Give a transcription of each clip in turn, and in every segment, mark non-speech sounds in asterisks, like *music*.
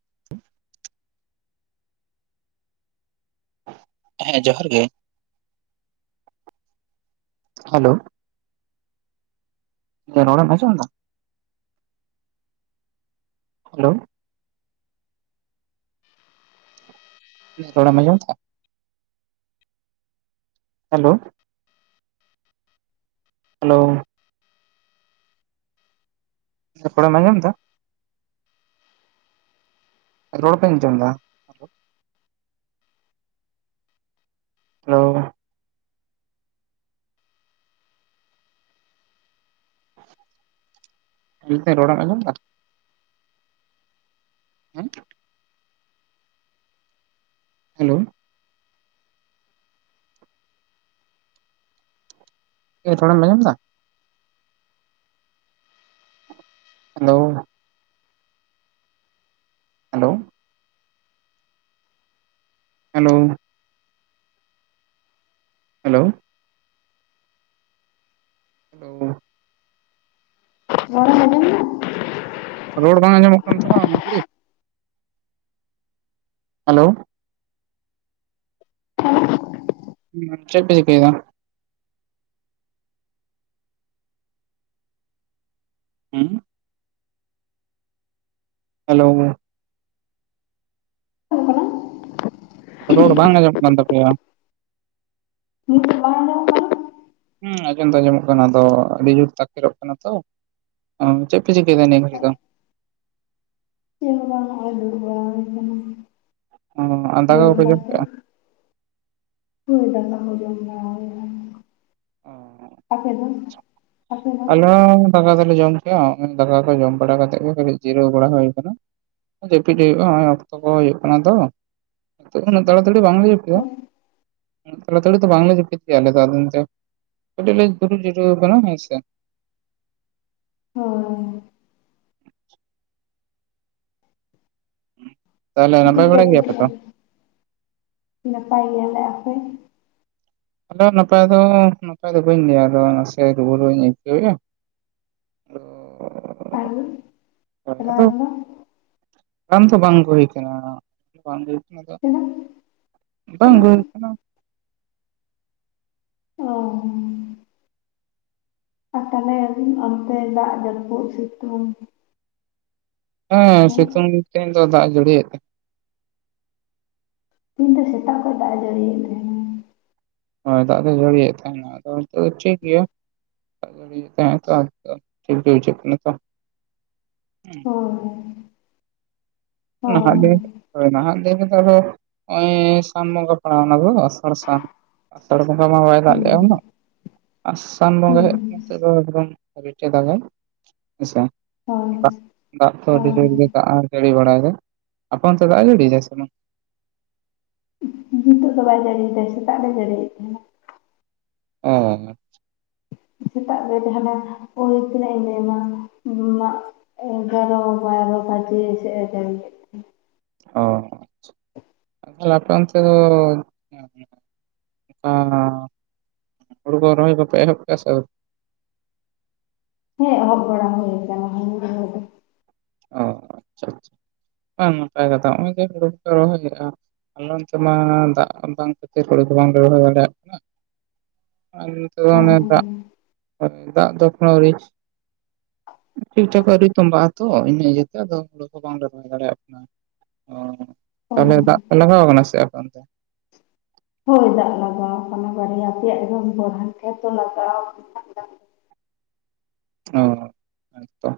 *inaudible* ᱦᱮᱸ ᱡᱚᱦᱟᱨ ᱜᱮ ᱦᱮᱞᱳ ᱨᱚᱲ ᱮᱢ ᱟᱸᱡᱚᱢ ᱫᱟ? ᱦᱮᱞᱳ ᱨᱚᱲ ᱮᱢ ᱟᱸᱡᱚᱢ ᱫᱟ? ᱦᱮᱞᱳ ᱦᱮᱞᱳ ᱯᱚᱲᱮ *unintelligible* ᱨᱚᱲ ᱵᱟᱹᱧ ᱟᱡᱚᱢᱫᱟ? ᱦᱮᱞᱳ ᱧᱮᱞ *unintelligible* ᱨᱚᱲ ᱮᱢ ᱟᱡᱚᱢ ᱫᱟᱜ *unintelligible* ᱦᱮᱞᱳ ᱮ ᱛᱷᱚᱲᱟᱢ ᱟᱸᱡᱚᱢ ᱫᱟ? Hello hello hello hello hello ᱨᱚᱲᱮᱢ ᱟᱸᱡᱚᱢ ᱫᱟ? ᱨᱚᱲ ᱵᱟᱝ ᱟᱸᱡᱚᱢᱚᱜ ᱠᱟᱱ ᱛᱟᱢᱟ ᱩᱱ ᱜᱟᱹᱲᱤᱡ, ᱦᱮᱞᱳ ᱦᱩ ᱟᱜ ᱪᱮᱜ ᱯᱮ ᱪᱤᱠᱟᱹᱭ ᱫᱟ? ᱩᱸ ᱦᱩᱜ ᱦᱮᱞᱳ *unintelligible* ᱠᱟᱱᱟ ᱨᱚᱲ ᱵᱟᱝ ᱟᱸᱡᱚᱢᱚᱜ ᱠᱟᱱ ᱛᱟᱯᱮᱭᱟ᱾ ᱜᱚᱝᱠᱮ ᱵᱟᱝ ᱟᱸᱡᱚᱢᱚᱜ ᱠᱟᱱ ᱦᱩᱸ ᱟᱸᱡᱚᱢ ᱫᱚ ᱟᱸᱡᱚᱢᱚᱜ ᱠᱟᱱᱟ ᱫᱚ ᱟᱹᱰᱤ ᱡᱳᱨ ᱛᱟᱠᱮᱨᱚᱜ ᱠᱟᱱᱟ ᱛᱚ᱾ ᱚ ᱪᱮᱜ ᱯᱮ ᱪᱤᱠᱟᱹᱭ ᱫᱟ ᱱᱤᱭᱟᱹ ᱜᱷᱟᱲᱤᱡ ᱫᱚ? ᱪᱮᱫ ᱦᱚᱸ ᱵᱟᱝ ᱱᱚᱜ-ᱚᱭ ᱫᱩᱲᱩᱵᱽ ᱵᱟᱲᱟ ᱠᱟᱱᱟ᱾ ᱚ ᱟᱨ ᱫᱟᱠᱟ ᱠᱚᱯᱮ ᱡᱚᱢ ᱠᱮᱜ-ᱟ? ᱦᱚᱭ ᱫᱟᱠᱟ ᱦᱚᱸ ᱡᱚᱢ ᱵᱟᱲᱟ ᱦᱩᱭᱩᱜᱼᱟ, ᱟᱯᱮ ᱫᱚ? ᱟᱯᱮ ᱫᱚ ᱟᱞᱮ ᱦᱚᱸ ᱫᱟᱠᱟ ᱫᱚᱞᱮ ᱡᱚᱢ ᱠᱮᱜ-ᱟ᱾ ᱫᱟᱠᱟ ᱠᱚ ᱡᱚᱢ ᱵᱟᱲᱟ ᱠᱟᱛᱮᱫ ᱜᱮ ᱠᱟᱹᱴᱤᱡ ᱡᱤᱨᱟᱹᱣ ᱵᱟᱲᱟ ᱦᱩᱭ ᱠᱟᱱᱟ᱾ ᱡᱟᱹᱯᱤᱫ ᱦᱩᱭᱩᱜ-ᱟ ᱱᱚᱜ-ᱚᱭ ᱚᱠᱛᱚ ᱠᱚ ᱦᱩᱭᱩᱜ ᱠᱟᱱᱟ ᱫᱚ᱾ ᱱᱤᱛᱳᱜ ᱫᱚ ᱩᱱᱟᱹᱜ ᱛᱟᱲᱟᱛᱟᱲᱤ ᱵᱟᱝᱞᱮ ᱡᱟᱹᱯ *unintelligible* ᱦᱳᱭ ᱩᱱᱟᱹᱜ ᱛᱟᱲᱟᱛᱟᱲᱤ ᱫᱚ ᱵᱟᱝᱞᱮ ᱡᱟᱯᱤᱫ ᱜᱮᱭᱟ ᱟᱞᱮ ᱫᱚ ᱟᱫᱚ ᱡᱟᱣ ᱠᱟᱴᱤᱡ ᱞᱮ ᱫᱩᱲᱩᱵᱽ ᱡᱤᱨᱟᱹᱣ ᱠᱟᱱᱟ ᱦᱮᱸ ᱥᱮ᱾ ᱦᱳᱭ ᱛᱟᱦᱚᱞᱮ ᱪᱮᱫ ᱱᱟᱯᱟᱭ ᱯᱮ ᱵᱟᱲᱟ ᱩᱛᱩ ᱜᱮᱭᱟᱯᱮ ᱠᱮᱜᱼᱟ, ᱛᱚ? ᱱᱟᱯᱟᱭ ᱜᱮᱭᱟᱞᱮ, ᱟᱯᱮ? ᱟᱞᱮ ᱱᱟᱯᱟᱭ ᱫᱚ, ᱱᱟᱯᱟᱭ ᱫᱚ ᱵᱟᱹᱧ ᱞᱟᱹᱭᱟ, ᱟᱫᱚ ᱱᱟᱥᱮ ᱨᱩᱣᱟᱹ ᱨᱩᱣᱟᱹᱧ ᱟᱹᱭᱠᱟᱹᱣᱮᱜᱼᱟ, *unintelligible* *unintelligible* ᱦᱳᱭ *unintelligible* ᱟᱫᱚ ᱫᱚ ᱨᱟᱱ ᱫᱚ ᱵᱟᱝ ᱟᱜᱩ ᱦᱩᱭ ᱠᱟᱱᱟ ᱵᱟᱝ ᱦᱩᱭ ᱠᱟᱱᱟ ᱟᱫᱚ ᱛᱤᱱᱟᱹᱜ ᱵᱟᱝ ᱛᱤᱱᱟᱹᱜ ᱦᱩᱭ ᱠᱟᱱᱟ᱾ ᱚ ᱟᱨ ᱛᱟᱦᱚᱞᱮ ᱟᱵᱤᱱ ᱚᱱᱛᱮ ᱫᱟᱜ ᱡᱟᱹᱯᱩᱫ ᱥᱤᱛᱩᱝ ᱦᱮᱸ ᱥᱤᱛᱩᱝ ᱛᱮᱦᱮᱧ ᱫᱚ ᱫᱟᱜ ᱡᱟᱹᱲᱤᱭᱮᱫ ᱛᱟᱦᱮᱸᱜ ᱛᱤᱦᱤᱧ ᱫᱚ ᱥᱮᱛᱟᱜ ᱠᱷᱚᱱ ᱫᱟᱜ ᱮ ᱡᱟᱹᱲᱤᱭᱮᱫ ᱛᱟᱦᱮᱸᱱᱟ᱾ ᱦᱳᱭ ᱫᱟᱜ ᱫᱚ ᱡᱟᱹᱲᱤᱭᱮᱫ ᱛᱟᱦᱮᱸᱱᱟ, ᱟᱫᱚ ᱱᱤᱛᱚᱜ ᱫᱚ ᱴᱷᱤᱠ ᱜᱮᱭᱟ᱾ *unintelligible* *unintelligible* ᱴᱷᱤᱠ ᱜᱮ ‌ᱵᱩᱡᱷᱟᱹᱜ ᱠᱟᱱᱟ ᱛᱚ᱾ ᱦᱳᱭ ᱱᱟᱦᱟᱜ ᱦᱳᱭ ᱫᱮ, ᱦᱚᱭ ᱱᱟᱦᱟᱜ ᱫᱮ ᱨᱮᱫᱚ ᱟᱫᱚ ᱱᱚᱜ-ᱚᱭ ᱥᱟᱱ ᱵᱚᱸᱜᱟ ᱯᱟᱲᱟᱣ ᱚᱱᱟ ᱜᱚ ᱟᱥᱟᱲ ᱥᱟᱱ ᱟᱥᱟᱲ ᱵᱚᱸᱜᱟ ᱢᱟ ᱵᱟᱭ ᱫᱟᱜ ᱦᱩᱸ ᱞᱮᱜ-ᱟ ᱩᱱᱟᱹᱜ ᱟᱥᱟᱱ ᱵᱚᱸᱜᱟ ᱦᱩᱸ ᱦᱮᱡ ᱱᱤᱛᱳᱜ ᱫᱚ ᱮᱠᱫᱚᱢ ᱨᱤᱪᱮ ᱫᱟᱜᱟᱭ ᱦᱮ ᱥᱮ! ᱦᱳᱭ ᱫᱟᱜ ᱫᱟᱜ ᱫᱚ ᱟᱹᱰᱤ ᱡᱳᱨ ᱫᱟᱜ ᱦᱮᱸ ᱡᱟᱹᱲᱤ ᱵᱟᱲᱟᱭᱫᱟᱭ᱾ ᱟᱯᱮ ᱚᱱᱛᱮ ᱫᱟᱜ ᱡᱟᱹᱲᱤᱭ ᱫᱟᱭ ᱥᱮ ᱵᱟᱝ? ᱩᱸᱦ ᱱᱤᱛᱚᱜ ᱫᱚ ᱵᱟᱭ ᱡᱟᱹᱲᱤ ᱮᱫᱟᱭ ᱥᱮᱛᱟᱜ ᱫᱚᱭ ᱡᱟᱹᱲᱤᱭᱮᱫ ᱛᱟᱦᱮᱸᱱᱟ, ᱚ ᱟᱪᱪᱷᱟ ᱥᱮᱛᱟᱜ ᱨᱮ ᱡᱟᱦᱟᱸᱱᱟᱜ ᱳᱭ ᱛᱤᱱᱟᱹᱜ ᱤᱧ ᱞᱟᱹᱭ ᱟᱢᱟ ᱢᱟᱜ ᱮᱜᱟᱨᱚ ᱵᱟᱨᱚ ᱵᱟᱡᱮ ᱥᱮᱜ ᱮ ᱡᱟᱲᱤᱭᱮᱫ ᱚ ᱟᱪᱪᱷᱟ ᱛᱟᱦᱞᱮ ᱟᱯᱮ ᱚᱱᱛᱮ ᱫᱚ? ᱟᱻ ᱦᱩᱲᱩ ᱠᱚ ᱨᱚᱦᱚᱭ ᱠᱚᱯᱮ ᱮᱦᱚᱵ ᱠᱟᱜ-ᱟ ᱥᱮ ᱟᱣᱨᱤ? ᱦᱮᱸ ᱮᱦᱚᱵ ᱵᱟᱲᱟ ᱦᱩᱭ ᱠᱟᱱᱟ ᱦᱩᱲᱩ ᱨᱚᱦᱚᱭ ᱫᱚ᱾ ᱚ ᱟᱪᱪᱷᱟ ᱟᱪᱪᱷᱟ ᱵᱟᱝ ᱱᱟᱯᱟᱭ ᱠᱟᱛᱷᱟ ᱱᱚᱜ-ᱚᱭ ᱡᱮ ᱦᱩᱲᱩ ᱯᱮ ᱨᱚᱦᱚᱭᱮᱜ-ᱟ ᱟᱞᱮ ᱚᱱᱛᱮ ᱢᱟ ᱫᱟᱜ ᱵᱟᱝ ᱠᱷᱟᱹᱛᱤᱨ ᱦᱩᱲᱩ ᱜᱮ ᱵᱟᱝ‌ ᱞᱮ ᱨᱚᱦᱚᱭ ᱫᱟᱲᱮᱭᱟᱜ ᱠᱟᱱᱟ᱾ *unintelligible* ᱚ ᱫᱚᱢᱮ ᱫᱟᱜ ᱫᱟᱜ ᱫᱚ ᱮᱠᱷᱚᱱᱳ ᱟᱹᱣᱨᱤ ᱴᱷᱤᱠ ᱴᱷᱟᱠ ᱟᱹᱣᱨᱤ ᱛᱚᱵᱟᱜ-ᱟ᱾ ᱛᱚ ᱤᱱᱟᱹ ᱤᱭᱟᱹᱛᱮ ᱟᱫᱚ ᱦᱳᱲᱳ ᱠᱚ ᱵᱟᱝᱞᱮ ᱨᱚᱦᱚᱭ ᱫᱟᱲᱮᱭᱟᱜ ᱠᱟᱱᱟ᱾ ᱚ ᱚ ᱛᱟᱦᱚᱞᱮ ᱫᱟᱜ ᱞᱟᱜᱟᱣ ᱠᱟᱱᱟ ᱥᱮ ᱟᱯᱮ ᱚᱱᱛᱮ? ᱦᱳᱭ ᱫᱟᱜ ᱞᱟᱜᱟᱣ ᱠᱟᱱᱟ ᱵᱟᱨᱭᱟ ᱯᱮᱭᱟ ᱮᱠᱫᱚᱢ ᱜᱚᱲᱦᱟᱱ ᱠᱷᱮᱛ ᱫᱚ ᱞᱟᱜᱟᱣ ᱠᱟᱱᱟ᱾ ᱚ ᱦᱮᱸ ᱛᱚ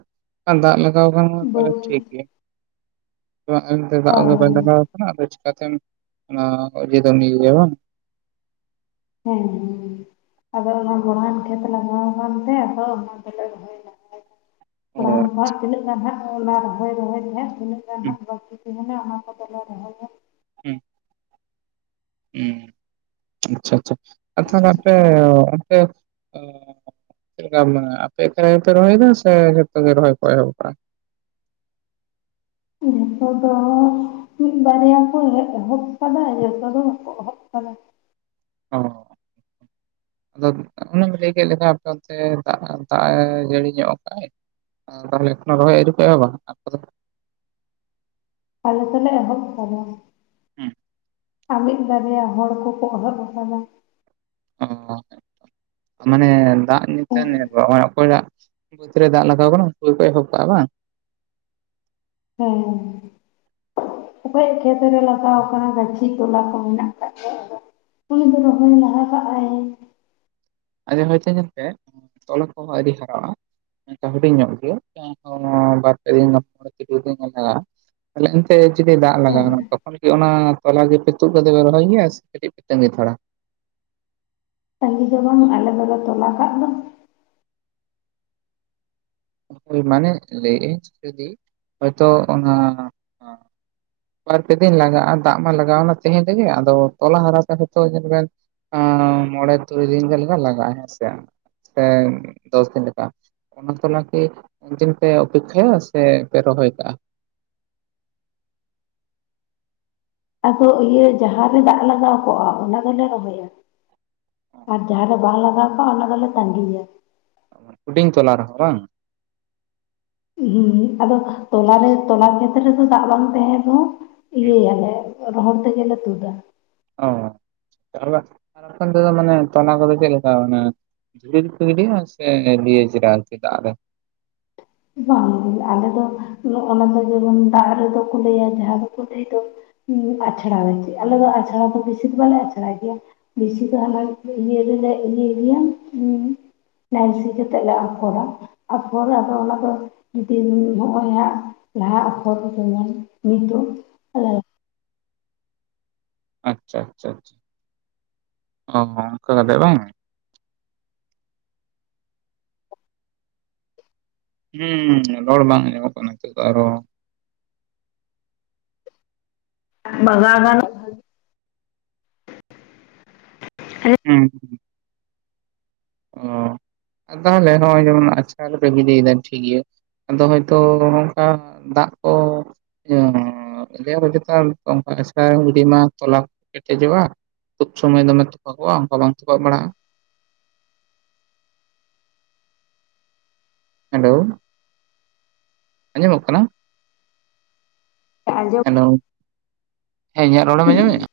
ᱫᱟᱜ ᱞᱟᱜᱟᱣ ᱠᱟᱱ ᱠᱷᱟᱱ ᱛᱟᱦᱞᱮ ᱵᱟᱹᱫᱽ ᱴᱷᱤᱠ ᱜᱮᱭᱟ᱾ ᱚ ᱮᱱᱛᱮ ᱫᱟᱜ ᱦᱳᱭ ᱫᱚ ᱵᱟᱭ ᱦᱮᱸ ᱞᱟᱜᱟᱣ ᱚᱲᱟᱜ ᱨᱮ ᱪᱮᱠᱟᱛᱮᱢ ᱚᱱᱟ ᱚᱰᱤᱭᱳ ᱫᱚᱢ ᱤᱭᱟᱹᱭᱟ ᱵᱟᱝ᱾ ᱦᱮᱸ ᱦᱮᱸ ᱟᱫᱚ ᱚᱱᱟ ᱵᱚᱲᱦᱟᱱ ᱠᱷᱮᱛ ᱞᱟᱜᱟᱣ ᱟᱠᱟᱱ ᱛᱮ ᱟᱫᱚ ᱚᱱᱟ ᱫᱚᱞᱮ ᱨᱚᱦᱚᱭ ᱞᱟᱜᱟᱭ *unintelligible* *inaudible* ᱛᱤᱱᱟᱹᱜ ᱜᱟᱱ ᱦᱟᱜ ᱚᱱᱟ ᱨᱚᱦᱚᱭ ᱨᱚᱦᱚᱭ ᱴᱷᱮᱱ ᱛᱤᱱᱟ. ᱜ ᱜᱟᱱ ᱦᱩᱸ ᱦᱟᱜ ᱵᱟᱠᱤ ᱛᱟᱦᱮᱱᱟ ᱚᱱᱟ ᱠᱚᱫᱚᱞᱮ ᱨᱚᱦᱚᱭᱟ᱾ ᱦᱩᱸ ᱩ ᱟᱪᱪᱷᱟ ᱟᱪᱪᱷᱟ ᱟ ᱛᱷᱟᱞᱮ ᱟᱯᱮ ᱚᱱᱛᱮ ᱪᱮᱫ ᱞᱮᱠᱟ ᱢᱟᱱᱮ ᱟᱯᱮ ᱮᱠᱞᱟ ᱜᱮᱯᱮ ᱨᱚᱦᱚᱭᱫᱟ ᱥᱮ ᱡᱚᱛᱚ ᱜᱮ ᱨᱚᱦᱚᱭ ᱠᱚ ᱮᱦᱚᱵ ᱠᱟᱜᱼᱟ᱾ ᱤᱱᱟᱤᱭᱟᱹ ᱡᱷᱚᱛᱚ ᱫᱚ᱾ ᱢᱤᱫ ᱵᱟᱨᱭᱟ ᱠᱚ ᱮᱦᱚᱵ ᱟᱠᱟᱫᱟ ᱡᱚᱛᱚ ᱫᱚ ᱦᱚᱸᱠᱚ ᱮᱦᱚᱵ ᱟᱠᱟᱫᱟ, ᱚᱻ ᱟᱫᱚ ᱚᱱᱮᱢ ᱞᱟᱹᱭ ᱠᱮᱫ ᱞᱮᱠᱷᱟᱱ ᱟᱯᱮ ᱚᱱᱛᱮ ᱫᱟᱜ ᱫᱟᱜ-ᱮ ᱡᱟᱹᱲᱤ ᱧᱚᱜ ᱠᱟᱜᱼᱟᱭ ᱮ ᱛᱟᱦᱚᱞᱮ ᱮᱠᱷᱚᱱ ᱦᱚᱸ ᱨᱚᱦᱚᱭ ᱟᱣᱨᱤᱯᱮ ᱮᱦᱚᱵᱟ ᱟᱯᱮᱫᱚ᱾ ᱟᱞᱮ ᱫᱚᱞᱮ ᱮᱦᱚᱵ ᱠᱟᱫᱟ᱾ ᱦᱮᱸ ᱾ ᱟᱨ ᱢᱤᱫ ᱵᱟᱨᱭᱟ ᱦᱚᱲ ᱠᱚᱠᱚ ᱮᱦᱚᱵ ᱟᱠᱟᱫᱟ ᱾ ᱚ ᱢᱟᱱᱮ ᱫᱟᱜ ᱧᱩ *inaudible* ᱨᱚᱦᱚᱭ ᱚᱠᱚᱭᱟᱜ ᱵᱟᱹᱫᱽ ᱨᱮ ᱫᱟᱜ ᱞᱟᱜᱟᱣ ᱠᱟᱱᱟ ᱩᱱᱠᱩ ᱜᱮᱠᱚ ᱮᱦᱚᱵ ᱠᱟᱜᱼᱟ ᱵᱟᱝ᱾ ᱦᱮᱸ᱾ ᱚᱠᱚᱭᱟᱜ ᱠᱷᱮᱛ ᱨᱮ ᱞᱟᱜᱟᱣ ᱠᱟᱱᱟ ᱜᱟᱹᱪᱷᱤ ᱛᱚᱞᱟ ᱠᱚ ᱢᱮᱱᱟᱜ ᱟᱠᱟᱫ ᱜᱮᱭᱟ ᱟᱫᱚ᱾ ᱩᱱᱤ ᱫᱚ ᱨᱚᱦᱚᱭ ᱞᱟᱦᱟ ᱠᱟᱜ ᱟᱭ᱾ ᱚᱱᱮ ᱦᱚᱭᱛᱚ ᱧᱮᱞ ᱯᱮ ᱛᱚᱞᱟ ᱠᱚᱦᱚᱸ ᱟᱣᱨᱤ ᱦᱟᱨᱟᱜ-ᱟ᱾ ᱚᱱᱠᱟ ᱦᱩᱰᱤᱧ ᱧᱚᱜ ᱜᱮ ᱚᱝᱠᱟ ᱚᱱᱟ ᱵᱟᱨ ᱯᱮ ᱫᱤᱱ ᱢᱚᱬᱮ ᱛᱩᱨᱩᱭ ᱫᱤᱱ ᱜᱟᱱ ᱞᱟᱜᱟᱜᱼᱟ ᱛᱟᱦᱚᱞᱮ ᱮᱱᱛᱮ ᱡᱩᱫᱤ ᱫᱟᱜ ᱦᱮᱸ ᱞᱟᱜᱟᱣᱮᱱᱟ ᱛᱚᱠᱷᱚᱱ ᱠᱤ ᱚᱱᱟ᱾ ᱛᱚᱞᱟ ᱜᱮᱯᱮ ᱛᱩᱫ ᱠᱟᱛᱮᱯᱮ ᱨᱚᱦᱚᱭ ᱜᱮᱭᱟ ᱥᱮ ᱠᱟᱴᱤᱪ ᱯᱮ ᱛᱟᱸᱜᱤ ᱛᱟᱲᱟ? ᱛᱟᱸᱜᱤ ᱫᱚ ᱵᱟᱝ ᱟᱞᱮ ᱫᱚᱞᱮ ᱛᱚᱞᱟ ᱠᱟᱫ ᱫᱚ᱾ ᱦᱳᱭ ᱢᱟᱱᱮ ᱞᱟᱹᱭ ᱟ. ᱧ ᱡᱩᱫᱤ ᱦᱳᱭᱛᱚ ᱚᱱᱟ, ᱵᱟᱨᱯᱮ ᱫᱤᱱ ᱞᱟᱜᱟᱜᱼᱟ ᱫᱟᱜ ᱢᱟ ᱞᱟᱜᱟᱣᱱᱟ ᱛᱮᱦᱮᱧ ᱨᱮᱜᱮ ᱟᱫᱚ ᱛᱚᱞᱟ ᱦᱟᱨᱟᱣ ᱥᱟᱸᱦᱤᱪ ᱛᱚ ᱧᱮᱞ ᱵᱮᱱ, ᱟᱸ ᱢᱚᱬᱮ ᱛᱩᱨᱩᱭ ᱫᱤᱱ ᱜᱟᱱ ᱞᱟᱜᱟᱜ-ᱟ ᱦᱮᱸ ᱥᱮ, ᱦᱮᱸ ᱫᱚᱥ ᱫᱤᱱ ᱞᱮᱠᱟ ᱚᱱᱟ ᱛᱚᱞᱟ ᱛᱚ ᱩᱱ ᱫᱤᱱ ᱯᱮ ᱚᱯᱮᱠᱷᱟᱭᱟ ᱥᱮ ᱯᱮ ᱨᱚᱦᱚᱭ ᱠᱟᱜᱼᱟ ᱟᱫᱚ ᱤᱭᱟᱹ ᱡᱟᱦᱟᱸ ᱨᱮ ᱫᱟᱜ ᱞᱟᱜᱟᱣ ᱠᱚᱜᱼᱟ ᱚᱱᱟ ᱫᱚᱞᱮ ᱨᱚᱦᱚᱭᱟ ᱟᱨ ᱡᱟᱦᱟᱸ ᱫᱚ, ᱵᱟᱝ ᱞᱟᱜᱟᱣ ᱠᱟᱜ ᱚᱱᱟ ᱫᱚᱞᱮ ᱛᱟᱸᱜᱤᱭᱟ ᱦᱩᱰᱤᱧ ᱛᱚᱞᱟ ᱨᱮᱦᱚᱸ ᱵᱟᱝ ᱦᱮ ᱟᱫᱚ ᱛᱚᱞᱟᱨ ᱨᱮ ᱛᱚᱞᱟ ᱠᱷᱮᱛ ᱨᱮᱫᱚ ᱫᱟᱜ ᱵᱟᱝ ᱛᱟᱦᱮᱸᱱ ᱨᱮᱦᱚᱸ ᱤᱭᱟᱹᱭᱟᱞᱮ ᱨᱚᱦᱚᱲ ᱛᱮᱜᱮᱞᱮ ᱛᱩᱫᱟ ᱚ ᱟᱨ ᱵᱟᱠᱷᱟᱱ ᱟᱨ ᱵᱟᱠᱷᱟᱱ ᱫᱚ ᱢᱟᱱᱮ ᱛᱟᱱᱟ ᱠᱚᱫᱚ ᱪᱮᱫ ᱞᱮᱠᱟ ᱢᱟᱱᱮ ᱫᱷᱩᱲᱤ ᱨᱮᱠᱚ ᱜᱤᱰᱤᱭᱟ ᱥᱮ ᱞᱤᱭᱮ ᱫᱟᱜ ᱨᱮ ᱵᱟᱝ ᱜᱮ ᱟᱞᱮ ᱫᱚ ᱚᱱᱟ ᱫᱚ ᱡᱮᱢᱚᱱ ᱫᱟᱜ ᱨᱮᱫᱚ ᱠᱚ ᱞᱟᱹᱭᱟ ᱡᱟᱦᱟᱸ ᱫᱚᱠᱚ ᱞᱟᱹᱭ ᱫᱚ, ᱩ ᱟᱪᱪᱷᱲᱟ ᱮᱱᱛᱮ ᱟᱞᱮ ᱫᱚ ᱟᱪᱷᱲᱟ ᱫᱚ ᱵᱮᱥᱤ ᱫᱚ ᱵᱟᱞᱮ ᱟᱪᱷᱲᱟᱭ ᱜᱮᱭᱟ ᱵᱮᱥᱤ ᱫᱚ ᱟᱞᱮ ᱤᱭᱟ. ᱜᱮᱞᱮ ᱤᱭᱟ. ᱭ ᱜᱮᱭᱟ ᱩ ᱱᱟᱭᱥᱤ ᱠᱟᱛᱮᱞᱮ ᱟᱯᱷᱚᱨᱟ ᱟᱯᱷᱚᱨ ᱟᱫᱚ ᱚᱱᱟ ᱫᱚ, ᱡᱩᱫᱤ ᱦᱚᱸᱜᱼᱚᱭ ᱦᱟᱸᱜ ᱞᱟᱦᱟ ᱟᱯᱷᱚᱨ ᱠᱚ ᱠᱚ ᱧᱮᱞᱟ ᱱᱤᱛᱚᱜ ᱟ *inaudible* ᱟᱪᱪᱷᱟ ᱟᱪᱪᱷᱟ ᱪᱷᱟ ᱚ ᱚᱱᱠᱟ ᱠᱟᱛᱮ ᱵᱟᱝ ᱦᱩᱸᱻ ᱨᱚᱲ ᱵᱟᱝ ᱟᱸᱢᱚᱢᱚᱜ ᱠᱟᱱᱟ ᱱᱤᱛᱳᱜ ᱫᱚ ᱟᱨᱦᱚ, ᱵᱟᱜᱟ ᱜᱟᱱᱚᱜ ᱦᱩᱸ ᱚ ᱟᱫᱚ ᱟᱞᱮ ᱦᱚ ᱡᱮᱢᱚᱱ ᱟᱪᱠᱟ ᱜᱮᱯᱮ ᱜᱤᱰᱤᱭᱫᱟ ᱴᱷᱤᱠ ᱜᱮᱭᱟ. ᱟᱫᱚ ᱦᱳᱭᱛᱚ ᱱᱚᱝᱠᱟ ᱫᱟᱜ ᱠᱚ ᱚ ᱦᱚ ᱞᱟ. ᱭᱟ ᱠᱚ ᱪᱮᱛᱟ ᱚᱱᱠᱟ ᱮᱥᱠᱟᱨᱮᱢ ᱜᱤᱰᱤᱢᱟ ᱢᱟ ᱛᱚᱞᱟ ᱠᱚ ᱠᱮᱴᱮᱡᱚᱜᱼᱟ ᱛᱩᱫ ᱥᱚᱢᱚᱭ ᱫᱚᱢᱮ ᱛᱚᱯᱟᱜ-ᱟ ᱚᱱᱠᱟ ᱵᱟᱝ ᱛᱚᱯᱟᱜ ᱵᱟᱲᱟᱜᱼᱟ, ᱦᱮᱞᱳ ᱟᱸᱡᱚᱢᱚᱜ ᱠᱟᱱᱟ? ᱟᱧᱡᱚᱢ ᱦᱮᱞᱳ ᱦᱮᱸ ᱤᱧᱟᱹᱜ ᱨᱚᱲᱮᱢ ᱟᱸᱡᱚᱢᱮᱜᱼᱟ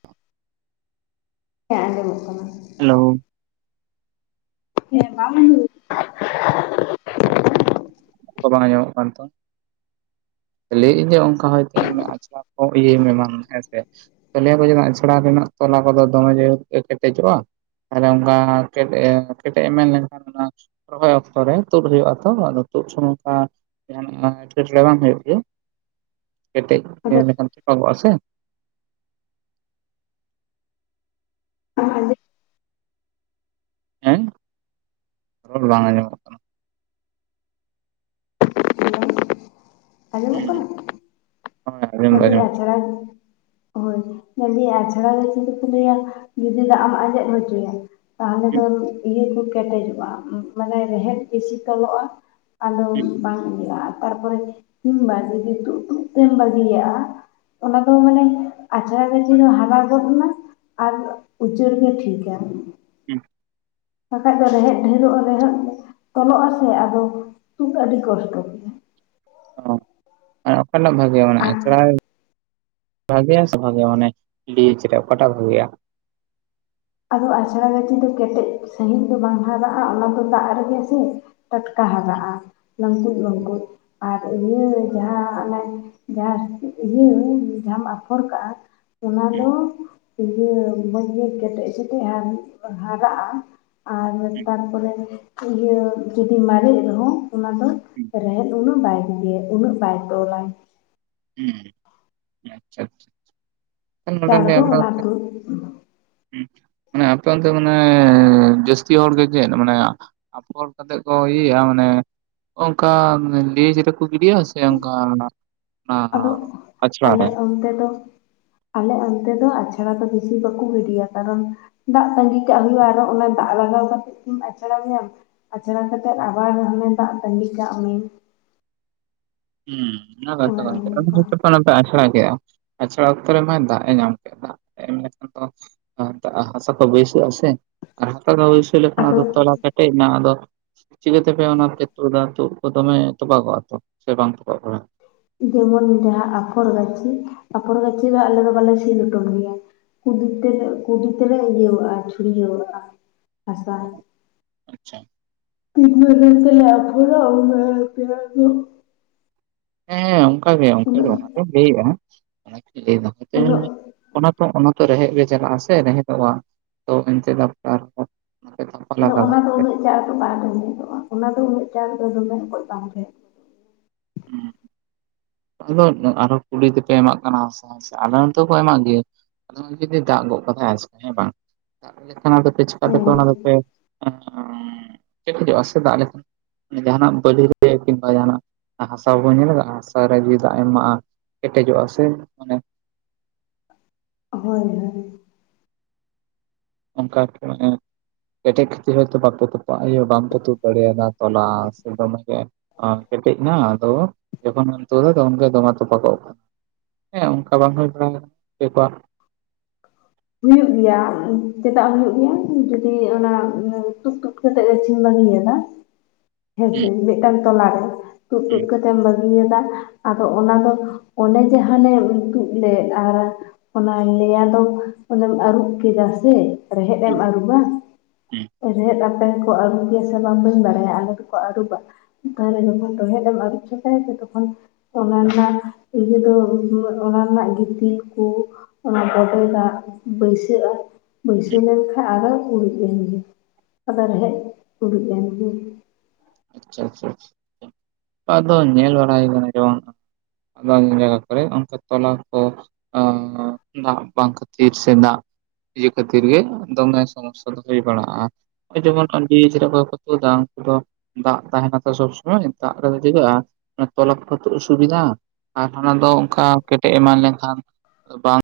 ᱦᱮᱸ ᱟᱸᱡᱚᱢᱚᱜ ᱠᱟᱱᱟ ᱦᱮᱞᱳ ᱦᱮᱸ ᱵᱟᱢ ᱟᱸᱡᱚᱢᱮᱫ? ᱠᱚ ᱵᱟᱝ ᱟᱸᱢᱚᱢᱚᱜ ᱠᱟᱱ ᱛᱚ ᱞᱟᱹᱭ ᱤᱧ ᱡᱮ ᱚᱝᱠᱟ ᱦᱚᱭᱛᱚ ᱤᱧᱟᱜ *unintelligible* ᱠᱚ ᱤᱭᱟᱹᱭ ᱢᱮ ᱢᱟᱱ ᱦᱮᱸ ᱥᱮ ᱞᱤᱭᱟ ᱠᱚ ᱡᱮᱱᱚ ᱟᱪᱷᱲᱟ ᱨᱮᱱᱟᱜ ᱛᱚᱞᱟ ᱠᱚᱫᱚ ᱫᱚᱢᱮ ᱡᱳᱨ ᱜᱮ ᱠᱮᱴᱮᱡᱚᱜᱼᱟ ᱛᱟᱦᱞᱮ ᱚᱝᱠᱟ ᱠᱮᱴᱮ ᱠᱮᱴᱮᱡ ᱮᱢ ᱢᱮᱱ ᱞᱮᱱᱠᱷᱟᱱ ᱨᱚᱦᱚᱭ ᱚᱠᱛᱚ ᱨᱮ ᱛᱳᱫ ᱦᱳᱭᱳᱜᱼᱟ ᱛᱚ ᱟᱫᱚ ᱛᱳᱫ ᱥᱚᱢᱚᱭ ᱚᱝᱠᱟ ᱡᱟᱦᱟ ᱱᱟᱜ ᱮᱴᱠᱮᱴᱚᱬᱮ ᱵᱟᱝ ᱦᱳᱭᱳᱜ ᱪᱮᱜ ᱠᱮᱴᱮᱡ ᱟᱫᱚ ᱜᱚᱜ ᱞᱮᱠᱷᱟᱱ ᱛᱚᱯᱟᱜᱚᱜᱟ- ᱥᱮ ᱵᱟᱝ ᱟᱸᱡᱚᱢ ᱦᱮᱸ ᱨᱚᱲ ᱵᱟᱝ ᱟᱸᱡᱚᱢᱚᱜ ᱟᱸᱡᱚᱢᱚᱜ ᱦᱩᱸ ᱠᱟᱱᱟ? ᱦᱳᱭ ᱟᱸᱡᱚᱢ ᱫᱚ ᱥᱮᱫᱤ ᱟᱸᱡᱚᱢᱚᱜ ᱠᱟᱱᱟ ᱟᱪᱷᱲᱟᱪ ᱦᱳᱭ ᱞᱟᱹᱭ ᱫᱤᱧ ᱟᱪᱷᱟᱲᱟ ᱫᱚ ᱠᱤᱱᱛᱩ ᱠᱚ ᱞᱟᱹᱭᱟ ᱡᱩᱫᱤ ᱫᱟᱜ ᱟᱢᱟᱜ ᱟᱸᱡᱮᱫ ᱦᱚᱪᱚᱭᱟ ᱛᱟᱦᱚᱞᱮ ᱦᱩᱸ ᱫᱚ ᱤᱭᱟᱹ ᱠᱚ ᱠᱮᱴᱮᱡᱚᱜᱼᱟ ᱢᱟᱱᱮ ᱨᱮᱦᱮᱫ ᱵᱮᱥᱤ ᱛᱚᱞᱚᱜᱼᱟ ᱟᱫᱚᱢ ᱦᱩᱸ ᱵᱟᱝ ᱤᱭᱟᱹᱜᱼᱟ ᱛᱟᱨᱯᱚᱨᱮ ᱠᱤᱢᱵᱟ ᱡᱩᱫᱤ ᱛᱩᱫ ᱛᱩᱫ ᱛᱮᱢ ᱵᱟᱹᱜᱤᱭᱟᱜᱼᱟ ᱚᱱᱟ ᱫᱚ ᱢᱟᱱᱮ ᱟᱪᱷᱲᱟ ᱨᱮ ᱡᱮᱭ ᱦᱟᱨᱟ ᱜᱚᱫ ᱱᱟ ᱟᱨ ᱩᱪᱟᱹᱲ ᱜᱮ ᱴᱷᱤᱠᱟ ᱦᱩᱸ ᱵᱟᱠᱷᱟᱡ ᱫᱚ ᱨᱮᱦᱮᱫ ᱰᱷᱮᱨᱚᱜᱼᱟ ᱨᱮᱦᱮᱫ ᱛᱚᱞᱚᱜᱼᱟ ᱥᱮ ᱟᱫᱚ ᱛᱩᱫ ᱟᱹᱰᱤ ᱠᱚᱥᱴᱚ ᱜᱮᱭᱟ ᱚ ᱢᱟᱱᱮ ᱚᱠᱴᱟᱜ ᱵᱷᱟᱜᱮ ᱢᱟᱱᱮ ᱟᱨ ᱟᱪᱷᱬᱟᱭ ᱵᱷᱟᱜᱮᱭᱟ ᱥᱮ ᱵᱷᱟᱜᱮ ᱢᱟᱱᱮ ᱞᱤᱪ ᱨᱮ ᱚᱠᱟᱴᱟᱜ ᱵᱷᱟᱜᱮᱭᱟ? ᱟᱫᱚ ᱟᱪᱷᱲᱟ ᱜᱟᱹᱪᱷᱤ ᱫᱚ ᱠᱮᱴᱮᱡ ᱥᱟᱺᱦᱤᱡ ᱫᱚ ᱵᱟᱝ ᱦᱟᱨᱟᱜᱼᱟ, ᱚᱱᱟ ᱫᱚ ᱫᱟᱜ ᱨᱮᱜᱮ ᱥᱮ ᱴᱟᱴᱠᱟ ᱦᱩᱸ ᱦᱟᱨᱟᱜᱼᱟ ᱞᱟᱹᱝᱠᱩᱡ ᱵᱟᱹᱝᱠᱩᱡ ᱟᱨ ᱤᱭᱟᱹ ᱡᱟᱦᱟᱸ ᱚᱱᱮ ᱡᱟᱦᱟᱸ ᱤᱭᱟᱹ ᱡᱟᱦᱟᱢ ᱟᱯᱷᱚᱨ ᱠᱟᱜᱼᱟ ᱚᱱᱟ ᱦᱩᱸ *unintelligible* ᱤᱭᱟᱹ ᱢᱚᱡᱽ ᱜᱮ ᱠᱮᱴᱮᱡ ᱥᱮᱴᱮᱡ ᱟᱨ *unintelligible* ᱦᱟᱨᱟᱜᱼᱟ ᱟᱨ ᱛᱟᱨ ᱯᱚᱨᱮ ᱤᱭᱟᱹ ᱡᱩᱫᱤ ᱢᱟᱨᱮᱜ ᱨᱮᱦᱚᱸ ᱚᱱᱟ ᱫᱚ ᱦᱩᱸ ᱨᱮᱦᱮᱫ ᱩᱱᱟᱹᱜ ᱵᱟᱭ *unintelligible* ᱩᱱᱟᱹᱜ ᱵᱟᱭ ᱛᱚᱞᱟᱭ ᱦᱩᱸ ᱟᱪᱪᱷᱟ ᱟᱪᱪᱷᱟ ᱪᱟᱲ ᱫᱚ ᱛᱟᱦᱚᱞᱮ ᱚᱱᱟ *unintelligible* ᱟᱹᱛᱩ ᱢᱟᱱᱮ ᱟᱯᱮ ᱚᱱᱛᱮ ᱢᱟᱱᱮ ᱡᱟᱹᱥᱛᱤ ᱦᱚᱲ ᱜᱮ ᱪᱮᱫ ᱢᱟᱱᱮ ᱟᱯᱷᱚᱨ ᱠᱟᱛᱮᱜ ᱠᱚ ᱤᱭᱟᱹᱭᱟ ᱢᱟᱱᱮ ᱚᱝᱠᱟ ᱢᱟᱱᱮ ᱞᱮᱡᱽ ᱨᱮᱠᱚ ᱜᱤᱰᱤᱭᱟ ᱥᱮ ᱚᱝᱠᱟ ᱟᱫᱚ ᱟᱞᱮ ᱚᱱᱛᱮ ᱫᱚ ᱟᱞᱮ ᱚᱱᱛᱮ ᱫᱚ ᱟᱪᱷᱟᱲᱟ ᱫᱚ ᱵᱤᱥᱤ ᱵᱟᱠᱩ ᱜᱤᱰᱤᱭᱟ ᱠᱟᱨᱚᱱ ᱫᱟᱜ ᱛᱟᱸᱜᱤ ᱠᱟᱜ ᱦᱩᱭᱩᱜᱼᱟ ᱟᱨᱚ ᱚᱱᱮ ᱫᱟᱜ ᱞᱟᱜᱟᱣ ᱠᱟᱛᱮᱫ ᱠᱤᱢ ᱟᱪᱷᱲᱟᱭᱟ ᱟᱪᱷᱲᱟ ᱠᱟᱛᱮᱫ ᱟᱵᱟᱨ ᱦᱟᱱᱮ ᱫᱟᱜ ᱛᱟᱝᱜᱤ ᱠᱟᱜ ᱢᱮ ᱦᱩᱸ ᱚᱱᱟ ᱚᱱᱮ ᱚᱱᱠᱟ ᱦᱚᱸ ᱠᱟᱛᱷᱟ ᱠᱟᱱ ᱜᱮᱭᱟ *unintelligible* ᱟᱪᱷᱲᱟ ᱠᱮᱜ-ᱟ ᱟᱷᱲᱟ ᱚᱠᱛᱚ ᱨᱮ ᱢᱟᱭ ᱫᱟᱜ ᱮ ᱧᱟᱢ ᱠᱮᱜ-ᱟ ᱫᱟᱜ ᱮᱢ ᱞᱮᱠᱷᱟᱱ ᱫᱚ ᱦᱟᱛᱟᱜ ᱦᱟᱥᱟ ᱛᱚ ᱵᱟᱹᱥᱟᱹᱜ-ᱟ ᱥᱮ ᱟᱨ ᱦᱟᱥᱟ ᱫᱚ ᱵᱟᱭᱥᱟᱣ ᱞᱮᱠᱷᱟᱱ ᱟᱫᱚ ᱛᱚᱞᱟ ᱛᱮ ᱴᱮᱡ ᱱᱟ ᱟᱫᱚ ᱪᱤᱠᱟᱹᱛᱮ ᱯᱮ ᱚᱱᱟ ᱯᱮ ᱛᱳᱫᱟ ᱛᱳᱫ ᱠᱚ ᱫᱚᱢᱮ ᱛᱚᱵᱟᱜᱚᱣᱟ ᱛᱚ ᱥᱮ ᱵᱟᱝ ᱛᱚᱯᱟᱜ ᱵᱟᱲᱟᱜ-ᱟ᱾ ᱡᱮᱢᱚᱱ ᱡᱟᱦᱟᱸ ᱟᱯᱷᱚᱨ ᱜᱟᱹᱪᱷᱤ ᱟᱯᱷᱚᱨ ᱜᱟᱹᱪᱷᱤ ᱢᱟ ᱟᱞᱮ ᱫᱚ ᱵᱟᱞᱮ ᱥᱤ ᱦᱚᱴᱚᱱ ᱜᱮᱭᱟ ᱠᱩᱫᱤ ᱛᱮᱞᱮ ᱠᱩᱰᱤ ᱛᱮᱞᱮ ᱤᱭᱟᱹᱣᱟᱜ-ᱟ ᱪᱷᱩᱲᱭᱟᱹᱣᱟᱜ-ᱟ᱾ ᱦᱟᱥᱟ ᱟᱪᱪᱷᱟ ᱛᱤᱱ ᱵᱟᱡᱮ ᱛᱮᱞᱮ ᱟᱯᱷᱚᱨᱟ ᱩᱱ *unintelligible* ᱫᱚ ᱦᱮᱸ ᱚᱱᱠᱟᱜᱮ ᱚᱱᱠᱟᱜᱮ ᱩᱱᱟᱹᱜ ᱚᱱᱟᱱᱟᱜ ᱞᱟᱹᱭᱮᱜ-ᱟ ᱚᱱᱟ ᱞᱟᱹᱭᱫᱟ ᱩᱱᱟᱹᱜ ᱚᱱᱟ ᱛᱚ ᱚᱱᱟ ᱛᱚ ᱨᱮᱦᱮᱫ ᱜᱮ ᱪᱟᱞᱟᱜ ᱟ ᱥᱮ ᱨᱮᱦᱮᱫᱚᱜ-ᱟ ᱛᱚ ᱮᱱᱛᱮ ᱫᱚ ᱟᱫᱚ ᱚᱱᱟ ᱫᱚ ᱩᱱᱟᱹᱜ ᱪᱟᱬ ᱫᱚ ᱵᱟᱝ ᱨᱮ ᱵᱷᱚᱜ-ᱟ ᱚᱱᱟ ᱫᱚ ᱩᱱᱟᱹᱜ ᱪᱟᱬ ᱫᱚᱢᱮ ᱦᱚᱯᱚᱫ ᱵᱟᱝ ᱨᱮᱷ-ᱟ᱾ ᱦᱩᱸ ᱟᱫᱚ ᱟᱨᱦᱚᱸ ᱠᱩᱞᱤ ᱛᱮᱯᱮ ᱮᱢᱟᱜ ᱠᱟᱱᱟ ᱦᱟᱥᱟ ᱟᱞᱮ ᱦᱚᱸᱛᱚ ᱠᱚ ᱮᱢᱟᱜ ᱜᱮᱭᱟ᱾ ᱟᱫᱚ ᱡᱩᱫᱤ ᱫᱟᱜ ᱜᱚᱫ ᱠᱟᱛᱟᱭ ᱟ ᱦᱮᱸ ᱵᱟᱝ ᱫᱟᱜ ᱞᱮᱠᱷᱟᱱ ᱪᱮᱠᱟᱛᱮ ᱦᱮᱸ ᱚᱱᱟ ᱪ ᱦᱤᱡᱚᱜ-ᱟ ᱥᱮ ᱫᱟᱜ ᱞᱮᱠᱷᱟᱱ᱾ ᱡᱟᱦᱟᱱᱟᱜ ᱵᱟᱹᱞᱤ ᱨᱮ ᱠᱤᱵᱟ ᱡᱟᱦᱱᱟᱜ ᱦᱟᱥᱟ ᱵᱚᱱ ᱧᱮᱞ ᱠᱟᱜ-ᱟ ᱦᱟᱥ ᱨᱮ ᱡᱩᱫᱤ ᱫᱟᱜ ᱮᱢᱟᱜ-ᱟ ᱠᱮᱴᱮᱡᱚᱜ-ᱟ ᱥᱮ ᱢᱟᱱᱮ ᱦᱳᱭ ᱦᱳᱭ ᱚᱱᱠᱟ ᱠᱮᱴᱮᱡ ᱠᱷᱟᱹᱛᱤᱨ ᱦᱚᱭᱛᱚ ᱵᱟᱯ ᱛᱩᱯ-ᱟ ᱵᱟᱢᱯ ᱛᱩᱯ ᱫᱟᱲᱮᱭᱟᱫᱟ ᱛᱚᱞᱟ ᱥᱮ ᱫᱚᱢᱮ ᱠᱮᱴᱮᱡ ᱱᱟ ᱟᱫᱚ ᱡᱚᱠᱷᱚᱱᱮᱢ ᱛᱩᱫᱟ ᱛᱚᱠᱷᱚᱱ ᱜᱮ ᱫᱚᱢᱮ ᱛᱚᱯᱟᱜᱚᱜ ᱠᱟᱱᱟ᱾ ᱦᱮᱸ ᱚᱱᱠᱟ ᱵᱟᱝ ᱦᱩᱭ ᱵᱟᱲᱟ ᱦᱚᱪᱮ ᱠᱚᱣᱟ᱾ ᱦᱩᱭᱩᱜ ᱜᱮᱭᱟ ᱪᱮᱫᱟᱜ ᱦᱩᱭᱩᱜ ᱜᱮᱭᱟ ᱡᱩᱫᱤ ᱚᱱᱟ ᱛᱩᱫ ᱛᱩᱫ ᱠᱟᱛᱮᱫ ᱜᱟᱹᱪᱤᱱ ᱵᱟᱹᱜᱮᱫᱟ᱾ *inaudible* ᱦᱮᱸᱥᱮ ᱢᱤᱫᱴᱟᱝ ᱛᱚᱞᱟ ᱨᱮ ᱛᱩᱫ ᱛᱩᱫ ᱠᱟᱛᱮᱫ ᱛᱮᱢ ᱵᱟᱹᱜᱤᱭᱟᱫᱟ ᱟᱫᱚ ᱚᱱᱟ ᱫᱚ ᱚᱱᱮ ᱡᱟᱦᱟᱱᱮᱢ ᱛᱩᱫ ᱞᱮᱫ ᱟᱨ ᱚᱱᱟᱧ ᱞᱟᱹᱭ ᱟᱫᱚ ᱚᱮᱢ ᱟᱹᱨᱩᱵ ᱠᱮᱫᱟ ᱥᱮ ᱨᱮᱦᱮᱫ ᱮᱢ ᱟᱹᱨᱩᱵᱟ ᱨᱮᱦᱮᱫ ᱟᱯᱮ ᱠᱚ ᱟᱹᱨᱩᱵᱮᱭᱟ ᱥᱮ ᱵᱟᱝ ᱵᱟᱹᱧ ᱵᱟᱲᱟᱭᱟ ᱟᱞᱮ ᱫᱚᱠᱚ ᱟᱹᱨᱩᱵᱟ᱾ ᱛᱟᱦᱚᱞᱮ ᱡᱠᱷᱚᱱ ᱛᱚᱦᱰ ᱮᱢ ᱟᱨᱩᱯ ᱥᱟᱯᱷᱟᱭᱟ ᱥᱮ ᱛᱠᱷᱟᱱ ᱚᱱᱟ ᱨᱮᱱᱟᱜ ᱤᱭᱟᱹ ᱫᱚ ᱚᱱᱟ ᱨᱮᱱᱟᱜ ᱜᱤᱛᱤᱞ ᱠᱩ ᱚᱱᱟ ᱵᱚᱰᱮ ᱫᱟᱜ ᱵᱟᱹᱭᱥᱟᱹᱜ-ᱟ ᱵᱟᱹᱭᱥᱟᱹ ᱞᱮᱱᱠᱷᱟᱜ ᱟᱫᱚ *unintelligible* ᱠᱩᱲᱤ ᱯᱱ ᱜᱮ ᱟᱫᱚᱟᱨᱦ ᱠᱩᱲᱤ ᱯᱱᱜ ᱜᱮ ᱟᱪᱪᱷᱟ ᱟᱪᱪᱷᱟ ᱟᱫᱚ ᱧᱮᱞ ᱵᱟᱲᱟᱭ ᱠᱟᱱᱟ ᱡᱮ ᱫᱟᱱ ᱡᱟᱭᱜᱟ ᱠᱚᱨᱮ ᱚᱱᱠᱟ ᱛᱚᱞᱟ ᱠᱚ ᱟ ᱫᱟᱜ ᱵᱟᱝ ᱠᱷᱟᱹᱛᱤᱨ ᱥᱮ ᱫᱟᱜ ᱤᱭᱟᱹ ᱠᱷᱟᱹᱛᱤᱨ ᱜᱮ ᱫᱚᱢᱮ ᱥᱚᱢᱚᱥᱥᱟ ᱫᱚ ᱦᱩᱭ ᱵᱟᱲᱟᱜ-ᱟ᱾ ᱱᱚᱜ ᱡᱮᱢᱚᱱ ᱠᱚ ᱩᱱᱠᱩ ᱫᱚ ᱫᱟᱜ ᱛᱟᱦᱮᱱᱟ ᱛᱚ ᱥᱚᱵᱽ ᱥᱩᱚᱢᱚᱭ ᱫᱟᱜ ᱨᱮᱫᱚ ᱦᱩᱭᱩᱜ-ᱟ ᱛᱚᱞᱟ ᱛᱩᱫ ᱥᱩᱵᱤᱫᱷᱟ᱾ ᱟᱨ ᱚᱱᱟ ᱫᱚ ᱚᱱᱠᱟ ᱠᱮᱴᱮᱡ ᱮᱢᱟᱱ ᱞᱮᱱᱠᱷᱟᱱ ᱵᱟᱝ